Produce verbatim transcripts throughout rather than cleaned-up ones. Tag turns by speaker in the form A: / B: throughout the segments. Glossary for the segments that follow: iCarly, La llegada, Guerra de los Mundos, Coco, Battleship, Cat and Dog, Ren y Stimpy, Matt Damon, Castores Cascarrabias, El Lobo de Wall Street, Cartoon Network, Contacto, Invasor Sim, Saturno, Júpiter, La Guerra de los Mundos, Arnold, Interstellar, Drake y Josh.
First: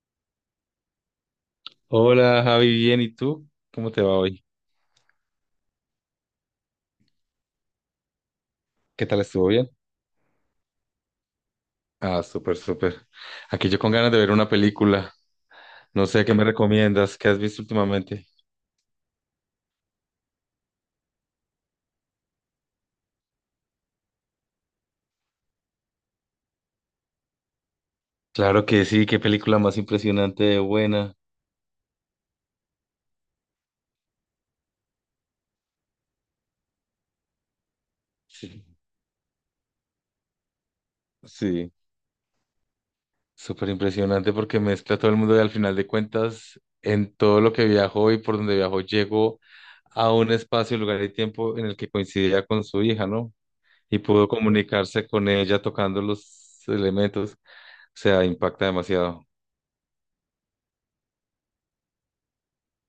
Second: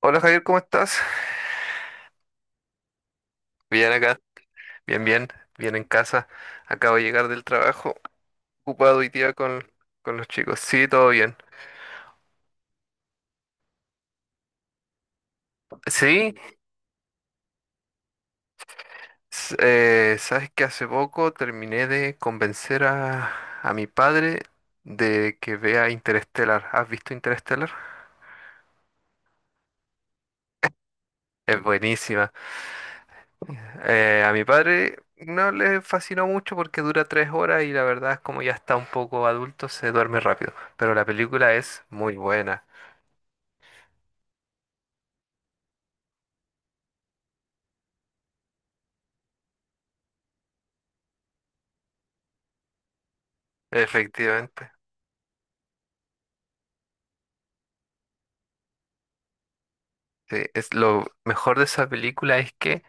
A: Hola Javier, ¿cómo estás?
B: Hola Javi, bien, ¿y tú? ¿Cómo
A: Bien
B: te va
A: acá,
B: hoy?
A: bien, bien, bien en casa. Acabo de llegar del trabajo, ocupado
B: ¿Qué
A: y
B: tal
A: día
B: estuvo bien?
A: con, con los chicos. Sí, todo bien.
B: Ah, súper, súper. Aquí yo con ganas de ver una película. No sé, ¿qué
A: Sí,
B: me recomiendas? ¿Qué has visto últimamente?
A: s- eh, sabes que hace poco terminé de convencer a, a mi padre de que vea Interestelar. ¿Has visto Interestelar?
B: Claro que sí, qué película más impresionante de buena.
A: Es buenísima. Eh, a mi padre no le fascinó mucho porque dura tres horas y la verdad es como ya
B: Sí,
A: está un poco adulto, se duerme rápido. Pero la película
B: sí,
A: es muy buena,
B: súper impresionante porque mezcla todo el mundo y al final de cuentas, en todo lo que viajó y por donde viajó, llegó a un espacio, lugar y tiempo en el que coincidía con su hija, ¿no? Y pudo
A: efectivamente.
B: comunicarse con ella tocando los elementos. Sea, impacta demasiado.
A: Sí, es lo mejor de esa película es que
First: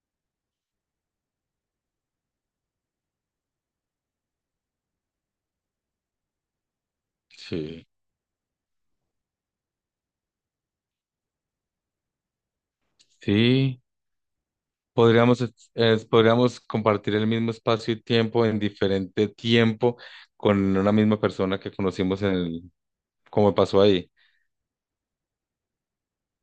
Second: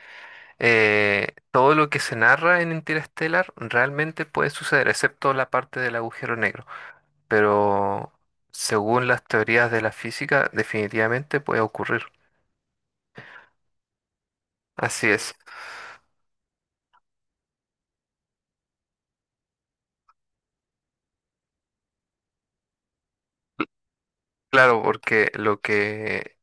A: eh, todo lo que se narra en Interstellar realmente puede suceder, excepto la parte del agujero negro.
B: Sí.
A: Pero según las teorías de la física, definitivamente puede ocurrir.
B: Sí,
A: Así es.
B: podríamos, es- es- podríamos compartir el mismo espacio y tiempo en diferente tiempo con una misma persona que conocimos en el, como pasó ahí.
A: Claro, porque lo que,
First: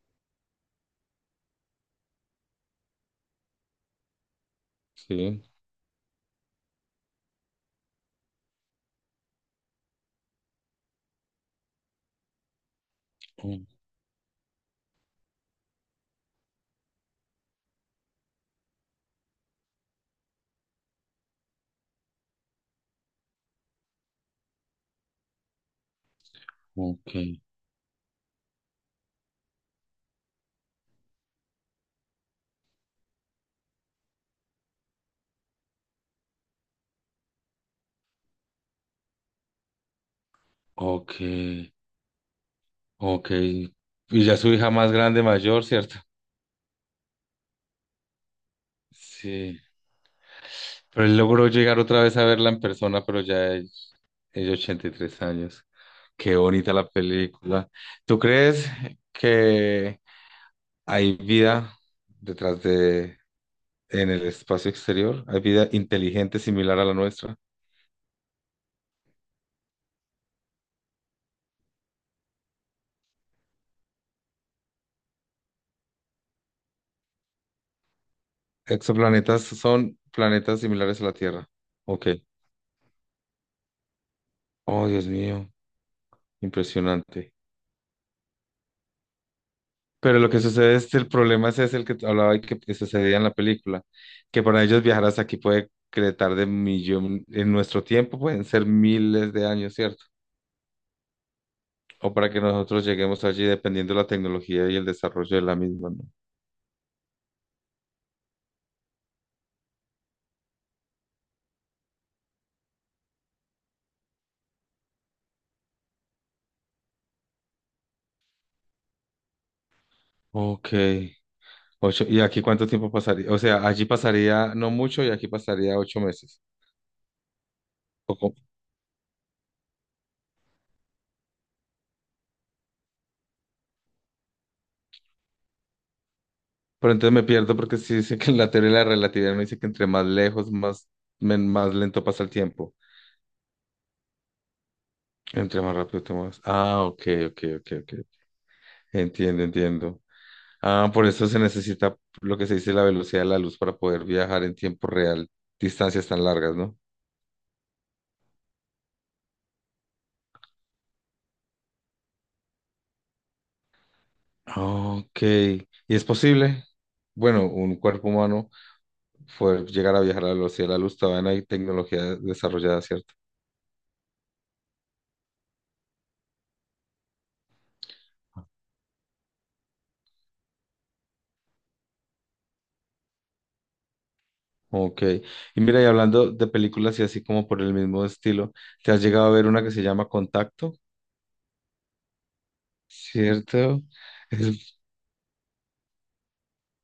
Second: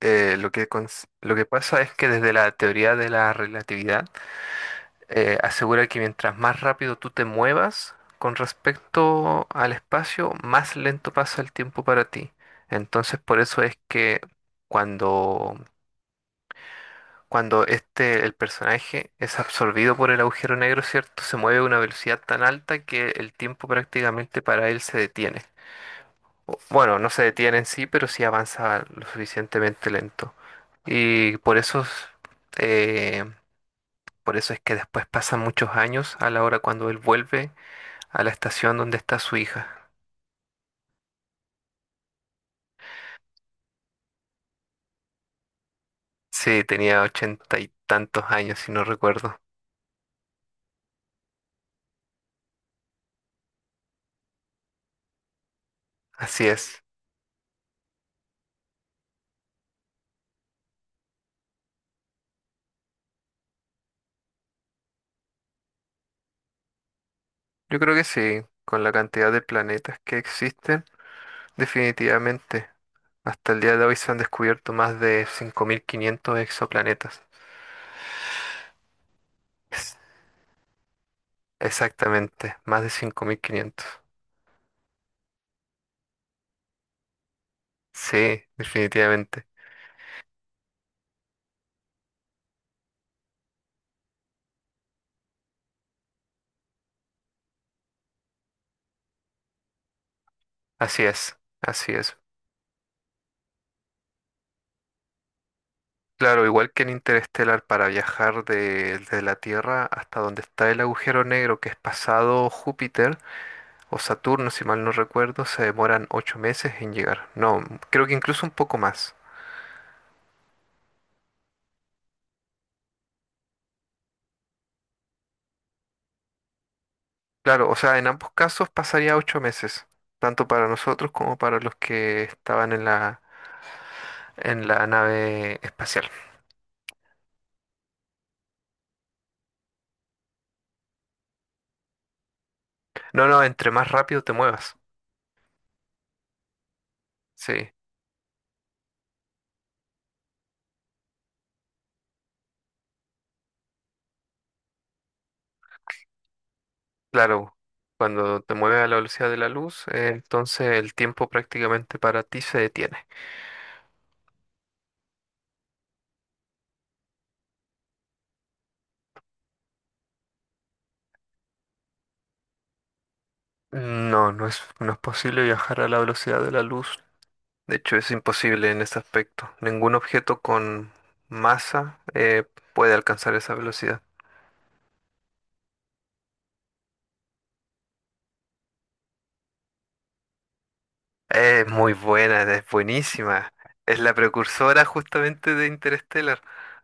A: eh, lo que, cons- lo que pasa es que desde la teoría de la relatividad, eh,
B: Sí.
A: asegura que mientras más rápido tú te muevas con respecto al espacio, más lento pasa el tiempo para ti. Entonces, por eso
B: Oh,
A: es que cuando, cuando este, el personaje es absorbido por el agujero negro, ¿cierto? Se mueve a una velocidad tan alta que el tiempo prácticamente para él se detiene. O- Bueno, no
B: ok,
A: se detiene en sí, pero sí avanza lo suficientemente lento. Y por eso, eh, por eso es que después pasan muchos años a la hora cuando él vuelve a la estación donde está su hija.
B: ok, ok. Y ya su hija más grande, mayor, ¿cierto?
A: Sí, tenía ochenta y tantos años, si no recuerdo.
B: Sí. Pero él logró llegar otra vez a verla en persona, pero ya es, es de ochenta y tres años. Qué
A: Así
B: bonita
A: es.
B: la película. ¿Tú crees que hay vida detrás de, en el espacio exterior, hay vida inteligente similar a la nuestra.
A: Yo creo que sí, con la cantidad de planetas que existen, definitivamente. Hasta el día de hoy se han descubierto más de cinco mil quinientos exoplanetas.
B: Exoplanetas
A: Es-
B: son planetas similares a la Tierra. Ok.
A: Exactamente, más de cinco mil quinientos.
B: Oh, Dios mío, impresionante.
A: Sí, definitivamente.
B: Pero lo que sucede es el problema ese es ese el que te hablaba y que que sucedía en la película, que para ellos viajar hasta aquí puede que le tarde millón, en nuestro tiempo pueden ser miles de años, ¿cierto?
A: Así es, así
B: O
A: es.
B: para que nosotros lleguemos allí dependiendo de la tecnología y el desarrollo de la misma, ¿no?
A: Claro, igual que en Interestelar, para viajar de, de la Tierra hasta donde está el agujero negro que es pasado Júpiter, o Saturno, si mal no recuerdo, se demoran ocho meses en llegar. No, creo que incluso un poco más.
B: Ok. Ocho, ¿y aquí cuánto tiempo pasaría? O sea, allí pasaría no mucho y aquí pasaría ocho meses.
A: Claro, o sea, en
B: ¿O
A: ambos
B: cómo?
A: casos pasaría ocho meses, tanto para nosotros como para los que estaban en la, en la nave espacial.
B: Pero entonces me pierdo porque sí dice que en la teoría de la relatividad me dice que entre más lejos, más, men- más lento pasa el tiempo.
A: No, no, entre más rápido te muevas.
B: Entre más rápido te muevas. Ah, ok, ok,
A: Sí,
B: ok, ok. Entiendo, entiendo. Ah, por eso se necesita lo que se dice la velocidad de la luz para poder viajar en tiempo real, distancias tan largas, ¿no?
A: claro, cuando te mueves a la velocidad de la luz, eh, entonces el tiempo prácticamente para ti se detiene.
B: Ok. ¿Y es posible? Bueno, un cuerpo humano. Fue llegar a viajar a la velocidad de la luz, todavía no hay tecnología desarrollada, ¿cierto?
A: No, no es, no es posible viajar a la velocidad de la luz. De hecho, es imposible en este aspecto. Ningún objeto con masa eh, puede alcanzar esa velocidad.
B: Ok. Y mira, y hablando de películas y así como por el mismo estilo, ¿te has llegado a ver una que se llama Contacto?
A: Es muy buena, es buenísima.
B: ¿Cierto?
A: Es la
B: Es-
A: precursora justamente de Interstellar.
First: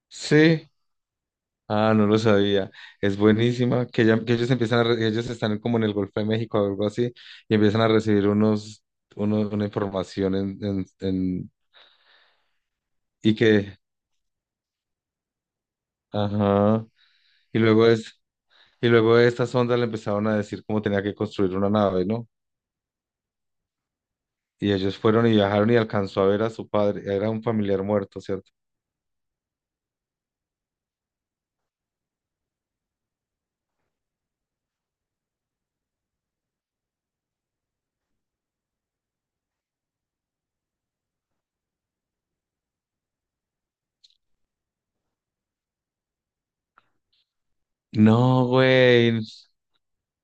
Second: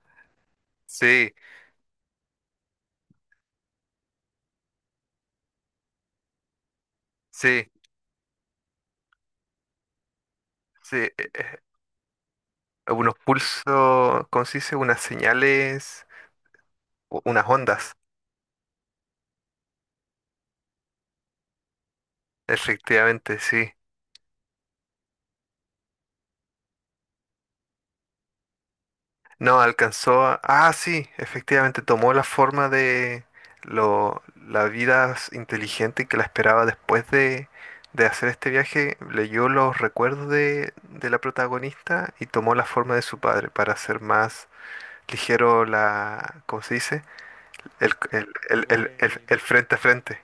B: Sí.
A: Sí,
B: Ah, no lo sabía. Es buenísima. Que, ya- que ellos empiezan a re- ellos están como en el Golfo de México o algo así, y
A: sí,
B: empiezan a recibir unos, uno- una información en, en,
A: sí. eh,
B: en-
A: eh, unos
B: Y que,
A: pulsos, ¿cómo se dice? Unas señales,
B: ajá.
A: u- unas
B: Y luego
A: ondas.
B: es, y luego estas ondas le empezaron a decir cómo tenía que construir una nave, ¿no?
A: Efectivamente, sí.
B: Y ellos fueron y viajaron y alcanzó a ver a su padre. Era un familiar muerto, ¿cierto?
A: No, alcanzó a... Ah, sí, efectivamente, tomó la forma de lo... la vida s- inteligente que la esperaba después de, de hacer este viaje. Leyó los recuerdos de, de la protagonista y tomó la forma de su padre para hacer más ligero la... ¿Cómo se dice? El, el,
B: No,
A: el, el, el- el
B: güey,
A: Buena. Frente a frente.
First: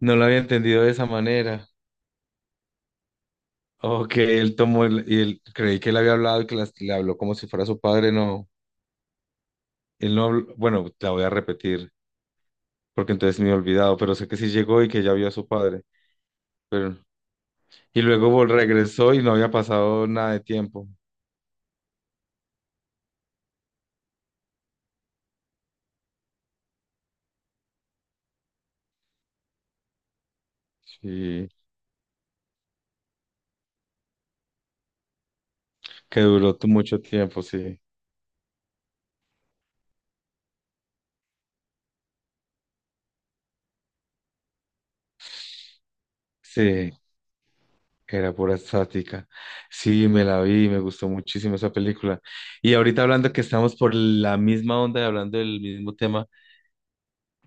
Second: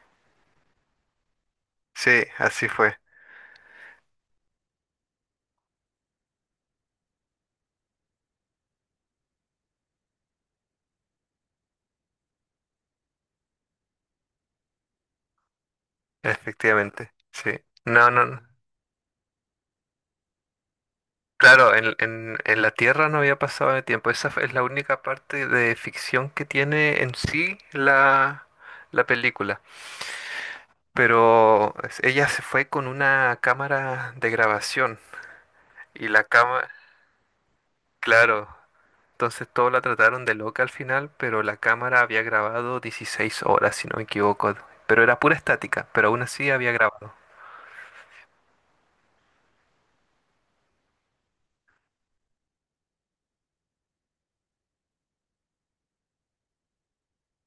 B: no lo había entendido de esa manera.
A: Sí, así fue,
B: O que él tomó el- y él creí que él había hablado y que las- le habló como si fuera su padre. No, él no habló. Bueno, la voy a repetir porque entonces me he olvidado, pero sé que sí llegó y que ya vio a su padre. Pero,
A: efectivamente. Sí.
B: y
A: No, no,
B: luego
A: no.
B: vol- regresó y no había pasado nada de tiempo.
A: Claro, en, en- en la Tierra no había pasado de tiempo. Esa es la única parte de ficción que tiene en sí la, la película.
B: Sí,
A: Pero es- ella se fue con una cámara de grabación y
B: que
A: la
B: duró tu-
A: cámara,
B: mucho tiempo, sí.
A: claro, entonces todos la trataron de loca al final, pero la cámara había grabado dieciséis horas, si no me equivoco. Pero era pura estática, pero aún así había
B: Sí.
A: grabado.
B: Era pura estática. Sí, me la vi, me gustó muchísimo esa película. Y ahorita hablando que estamos por la misma onda y hablando del mismo tema,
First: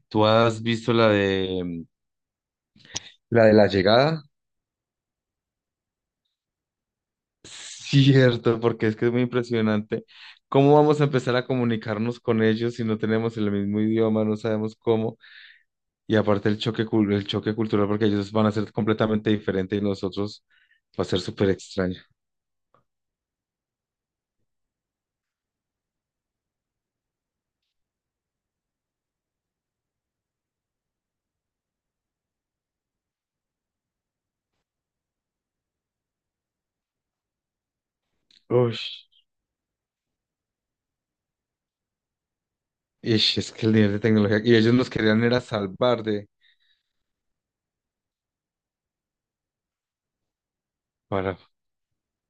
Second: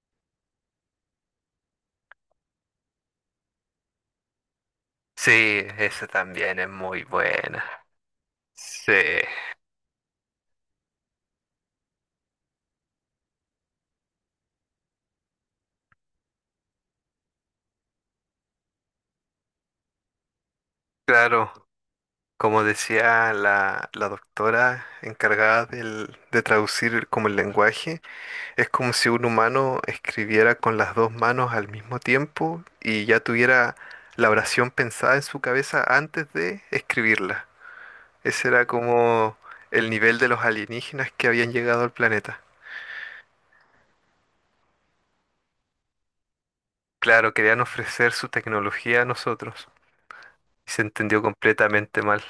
B: ¿tú has visto la de la de la llegada?
A: Sí, esa también es muy buena.
B: Cierto, porque
A: Sí,
B: es que es muy impresionante. ¿Cómo vamos a empezar a comunicarnos con ellos si no tenemos el mismo idioma, no sabemos cómo? Y aparte el choque, cul- el choque cultural, porque ellos van a ser completamente diferentes y nosotros va a ser súper
A: claro.
B: extraño.
A: Como decía la, la doctora encargada del- de traducir el- como el lenguaje, es como si un humano escribiera con las dos manos al mismo tiempo y ya tuviera la oración pensada en su cabeza antes de escribirla. Ese era
B: Uy,
A: como el nivel de los alienígenas que habían llegado al planeta.
B: es que el nivel de tecnología, y ellos nos querían era salvar de,
A: Claro, querían ofrecer su tecnología a nosotros y se entendió
B: para.
A: completamente mal.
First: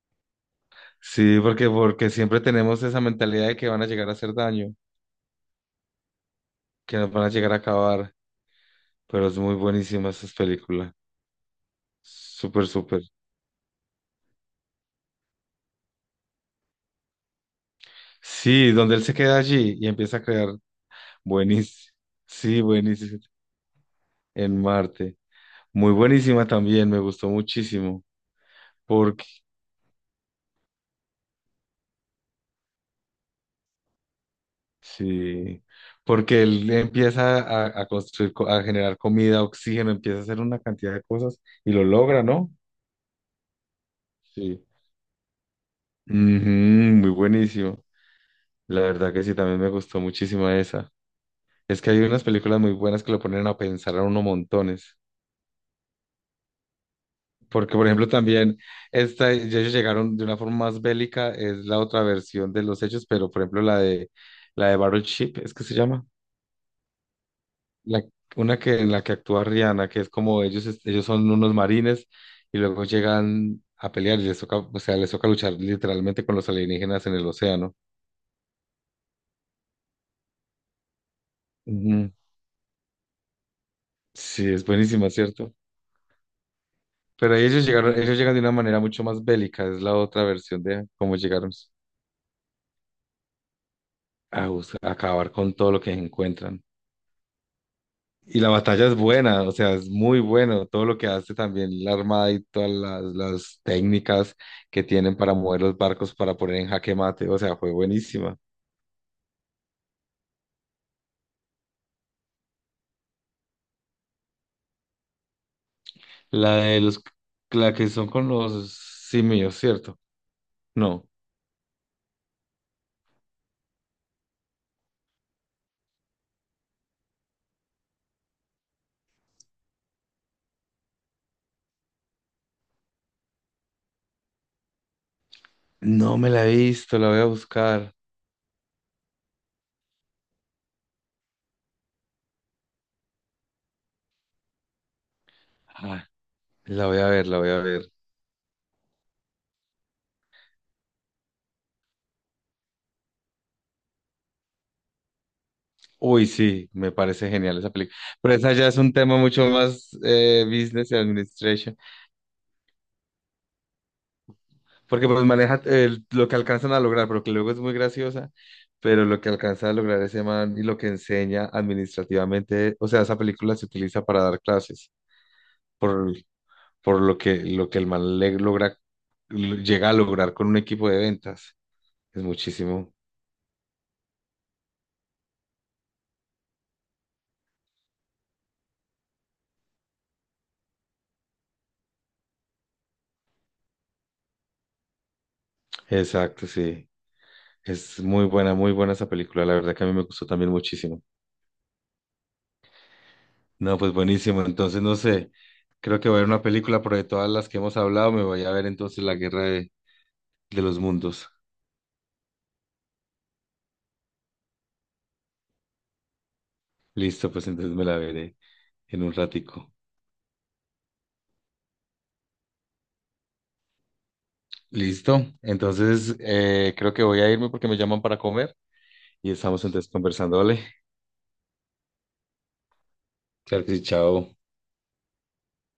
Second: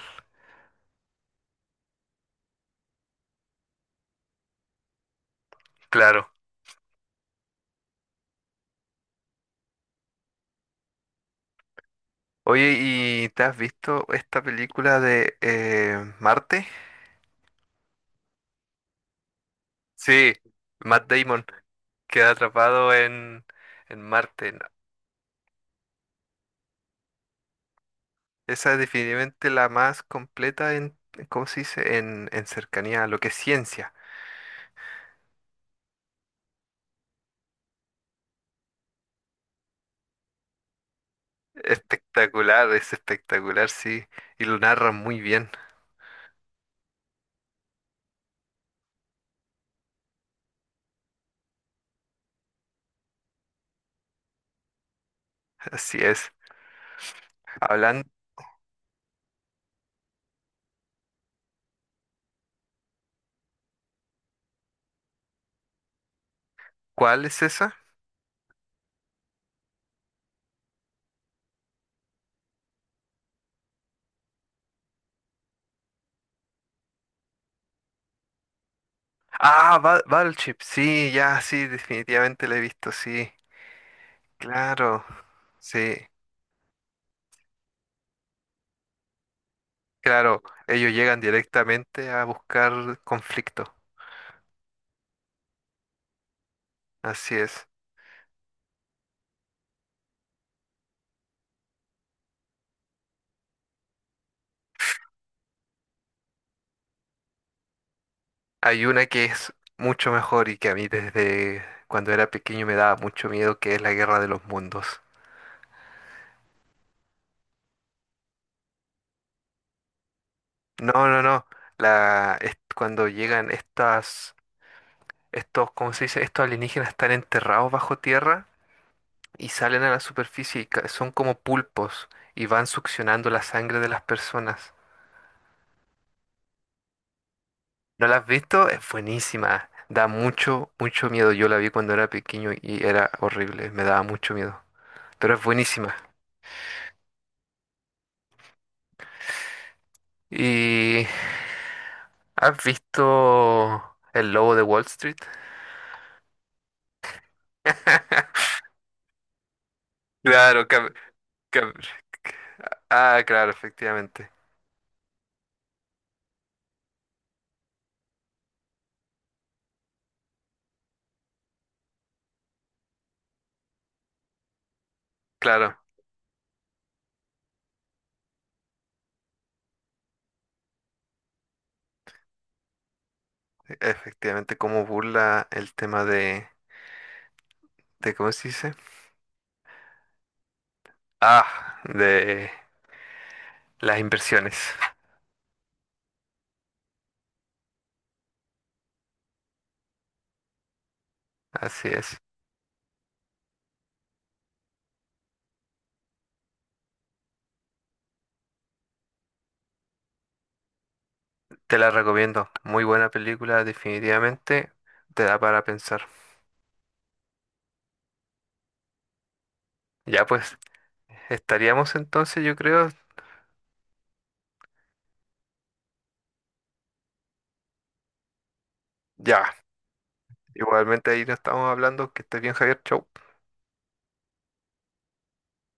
B: Sí, porque, porque siempre tenemos esa mentalidad de que van a llegar a hacer daño,
A: Claro.
B: que nos van a llegar a acabar, pero es muy buenísima esa película. Súper,
A: Oye,
B: súper.
A: ¿y te has visto esta película de eh, Marte?
B: Sí, donde él se queda allí y empieza a
A: Sí,
B: crear.
A: Matt Damon
B: Buenísimo.
A: queda
B: Sí,
A: atrapado
B: buenísimo.
A: en, en Marte. No,
B: En Marte. Muy buenísima también, me gustó muchísimo.
A: esa es
B: Porque,
A: definitivamente la más completa en, ¿cómo se dice? En, en cercanía a lo que es ciencia.
B: sí, porque él empieza a, a construir, co- a generar comida, oxígeno, empieza a hacer una cantidad de cosas y lo logra, ¿no?
A: Espectacular, es espectacular, sí. Y lo
B: Sí.
A: narra muy bien,
B: Ujú, muy buenísimo. La verdad que sí, también me gustó muchísimo esa. Es que hay unas películas muy buenas que lo ponen a pensar a uno montones.
A: así es.
B: Porque, por
A: Hablan,
B: ejemplo, también esta, ya ellos llegaron de una forma más bélica, es la otra versión de los hechos, pero por ejemplo la de la de Battleship, es que se llama,
A: ¿cuál es esa?
B: la, una que en la que actúa Rihanna, que es como ellos, es- ellos son unos marines y luego llegan a pelear y les toca, o sea, les toca luchar literalmente con los alienígenas en el océano.
A: Ah, Ba- Battleship, sí, ya, sí,
B: Ujú.
A: definitivamente la he visto, sí.
B: Sí, es
A: Claro,
B: buenísima, ¿cierto?
A: sí,
B: Pero ahí ellos llegaron, ellos llegan de una manera mucho más bélica, es la otra
A: claro.
B: versión de
A: Ellos
B: cómo
A: llegan
B: llegaron
A: directamente a buscar conflicto,
B: a, bus- a acabar con todo lo que encuentran.
A: así es.
B: Y la batalla es buena, o sea, es muy bueno, todo lo que hace también la armada y todas las, las técnicas que tienen para mover los barcos, para poner en jaque mate, o sea, fue buenísima.
A: Hay una que es mucho mejor y que a mí desde cuando era pequeño me daba mucho miedo, que es la Guerra de los Mundos.
B: La de los, la que son con los simios, ¿cierto?
A: No,
B: No,
A: no, no. La, es cuando llegan estas, estos, ¿cómo se dice? Estos alienígenas están enterrados bajo tierra y salen a la superficie y ca- son como pulpos y van succionando la sangre de las personas.
B: no me la he visto, la voy a buscar.
A: ¿No la has visto? Es buenísima. Da mucho, mucho miedo. Yo la vi cuando era pequeño y era horrible. Me daba mucho miedo. Pero es buenísima.
B: Ah, la voy a ver, la voy a ver.
A: ¿Y has visto El Lobo de Wall Street?
B: Uy, sí, me parece genial esa película. Pero esa ya es un tema mucho más eh,
A: Claro,
B: business
A: cam-
B: y
A: cam-
B: administration,
A: ah, claro, efectivamente.
B: porque pues maneja eh, lo que alcanzan a lograr, pero que luego es muy graciosa, pero lo que alcanza a lograr ese man y lo que enseña administrativamente, o sea, esa película se utiliza para dar clases,
A: Claro,
B: por, por lo que, lo que el man le logra, llega a lograr con un equipo de ventas. Es muchísimo.
A: efectivamente, cómo burla el tema de, de ¿cómo se dice? Ah, de las inversiones.
B: Exacto, sí. Es muy buena, muy buena esa película. La verdad que a mí me gustó también muchísimo.
A: Así es.
B: No, pues buenísimo. Entonces, no sé, creo que voy a ver una película, pero de todas las que hemos hablado, me voy a ver entonces La Guerra de, de los Mundos.
A: Te la recomiendo. Muy buena película, definitivamente. Te da para pensar.
B: Listo, pues entonces me la veré en un ratico.
A: Ya pues, estaríamos entonces, yo creo.
B: Listo. Entonces, eh, creo que voy a irme porque me llaman para comer y
A: Ya.
B: estamos entonces conversando, ¿vale?
A: Igualmente ahí nos estamos hablando. Que estés bien, Javier. Chau.
B: Claro que sí, chao.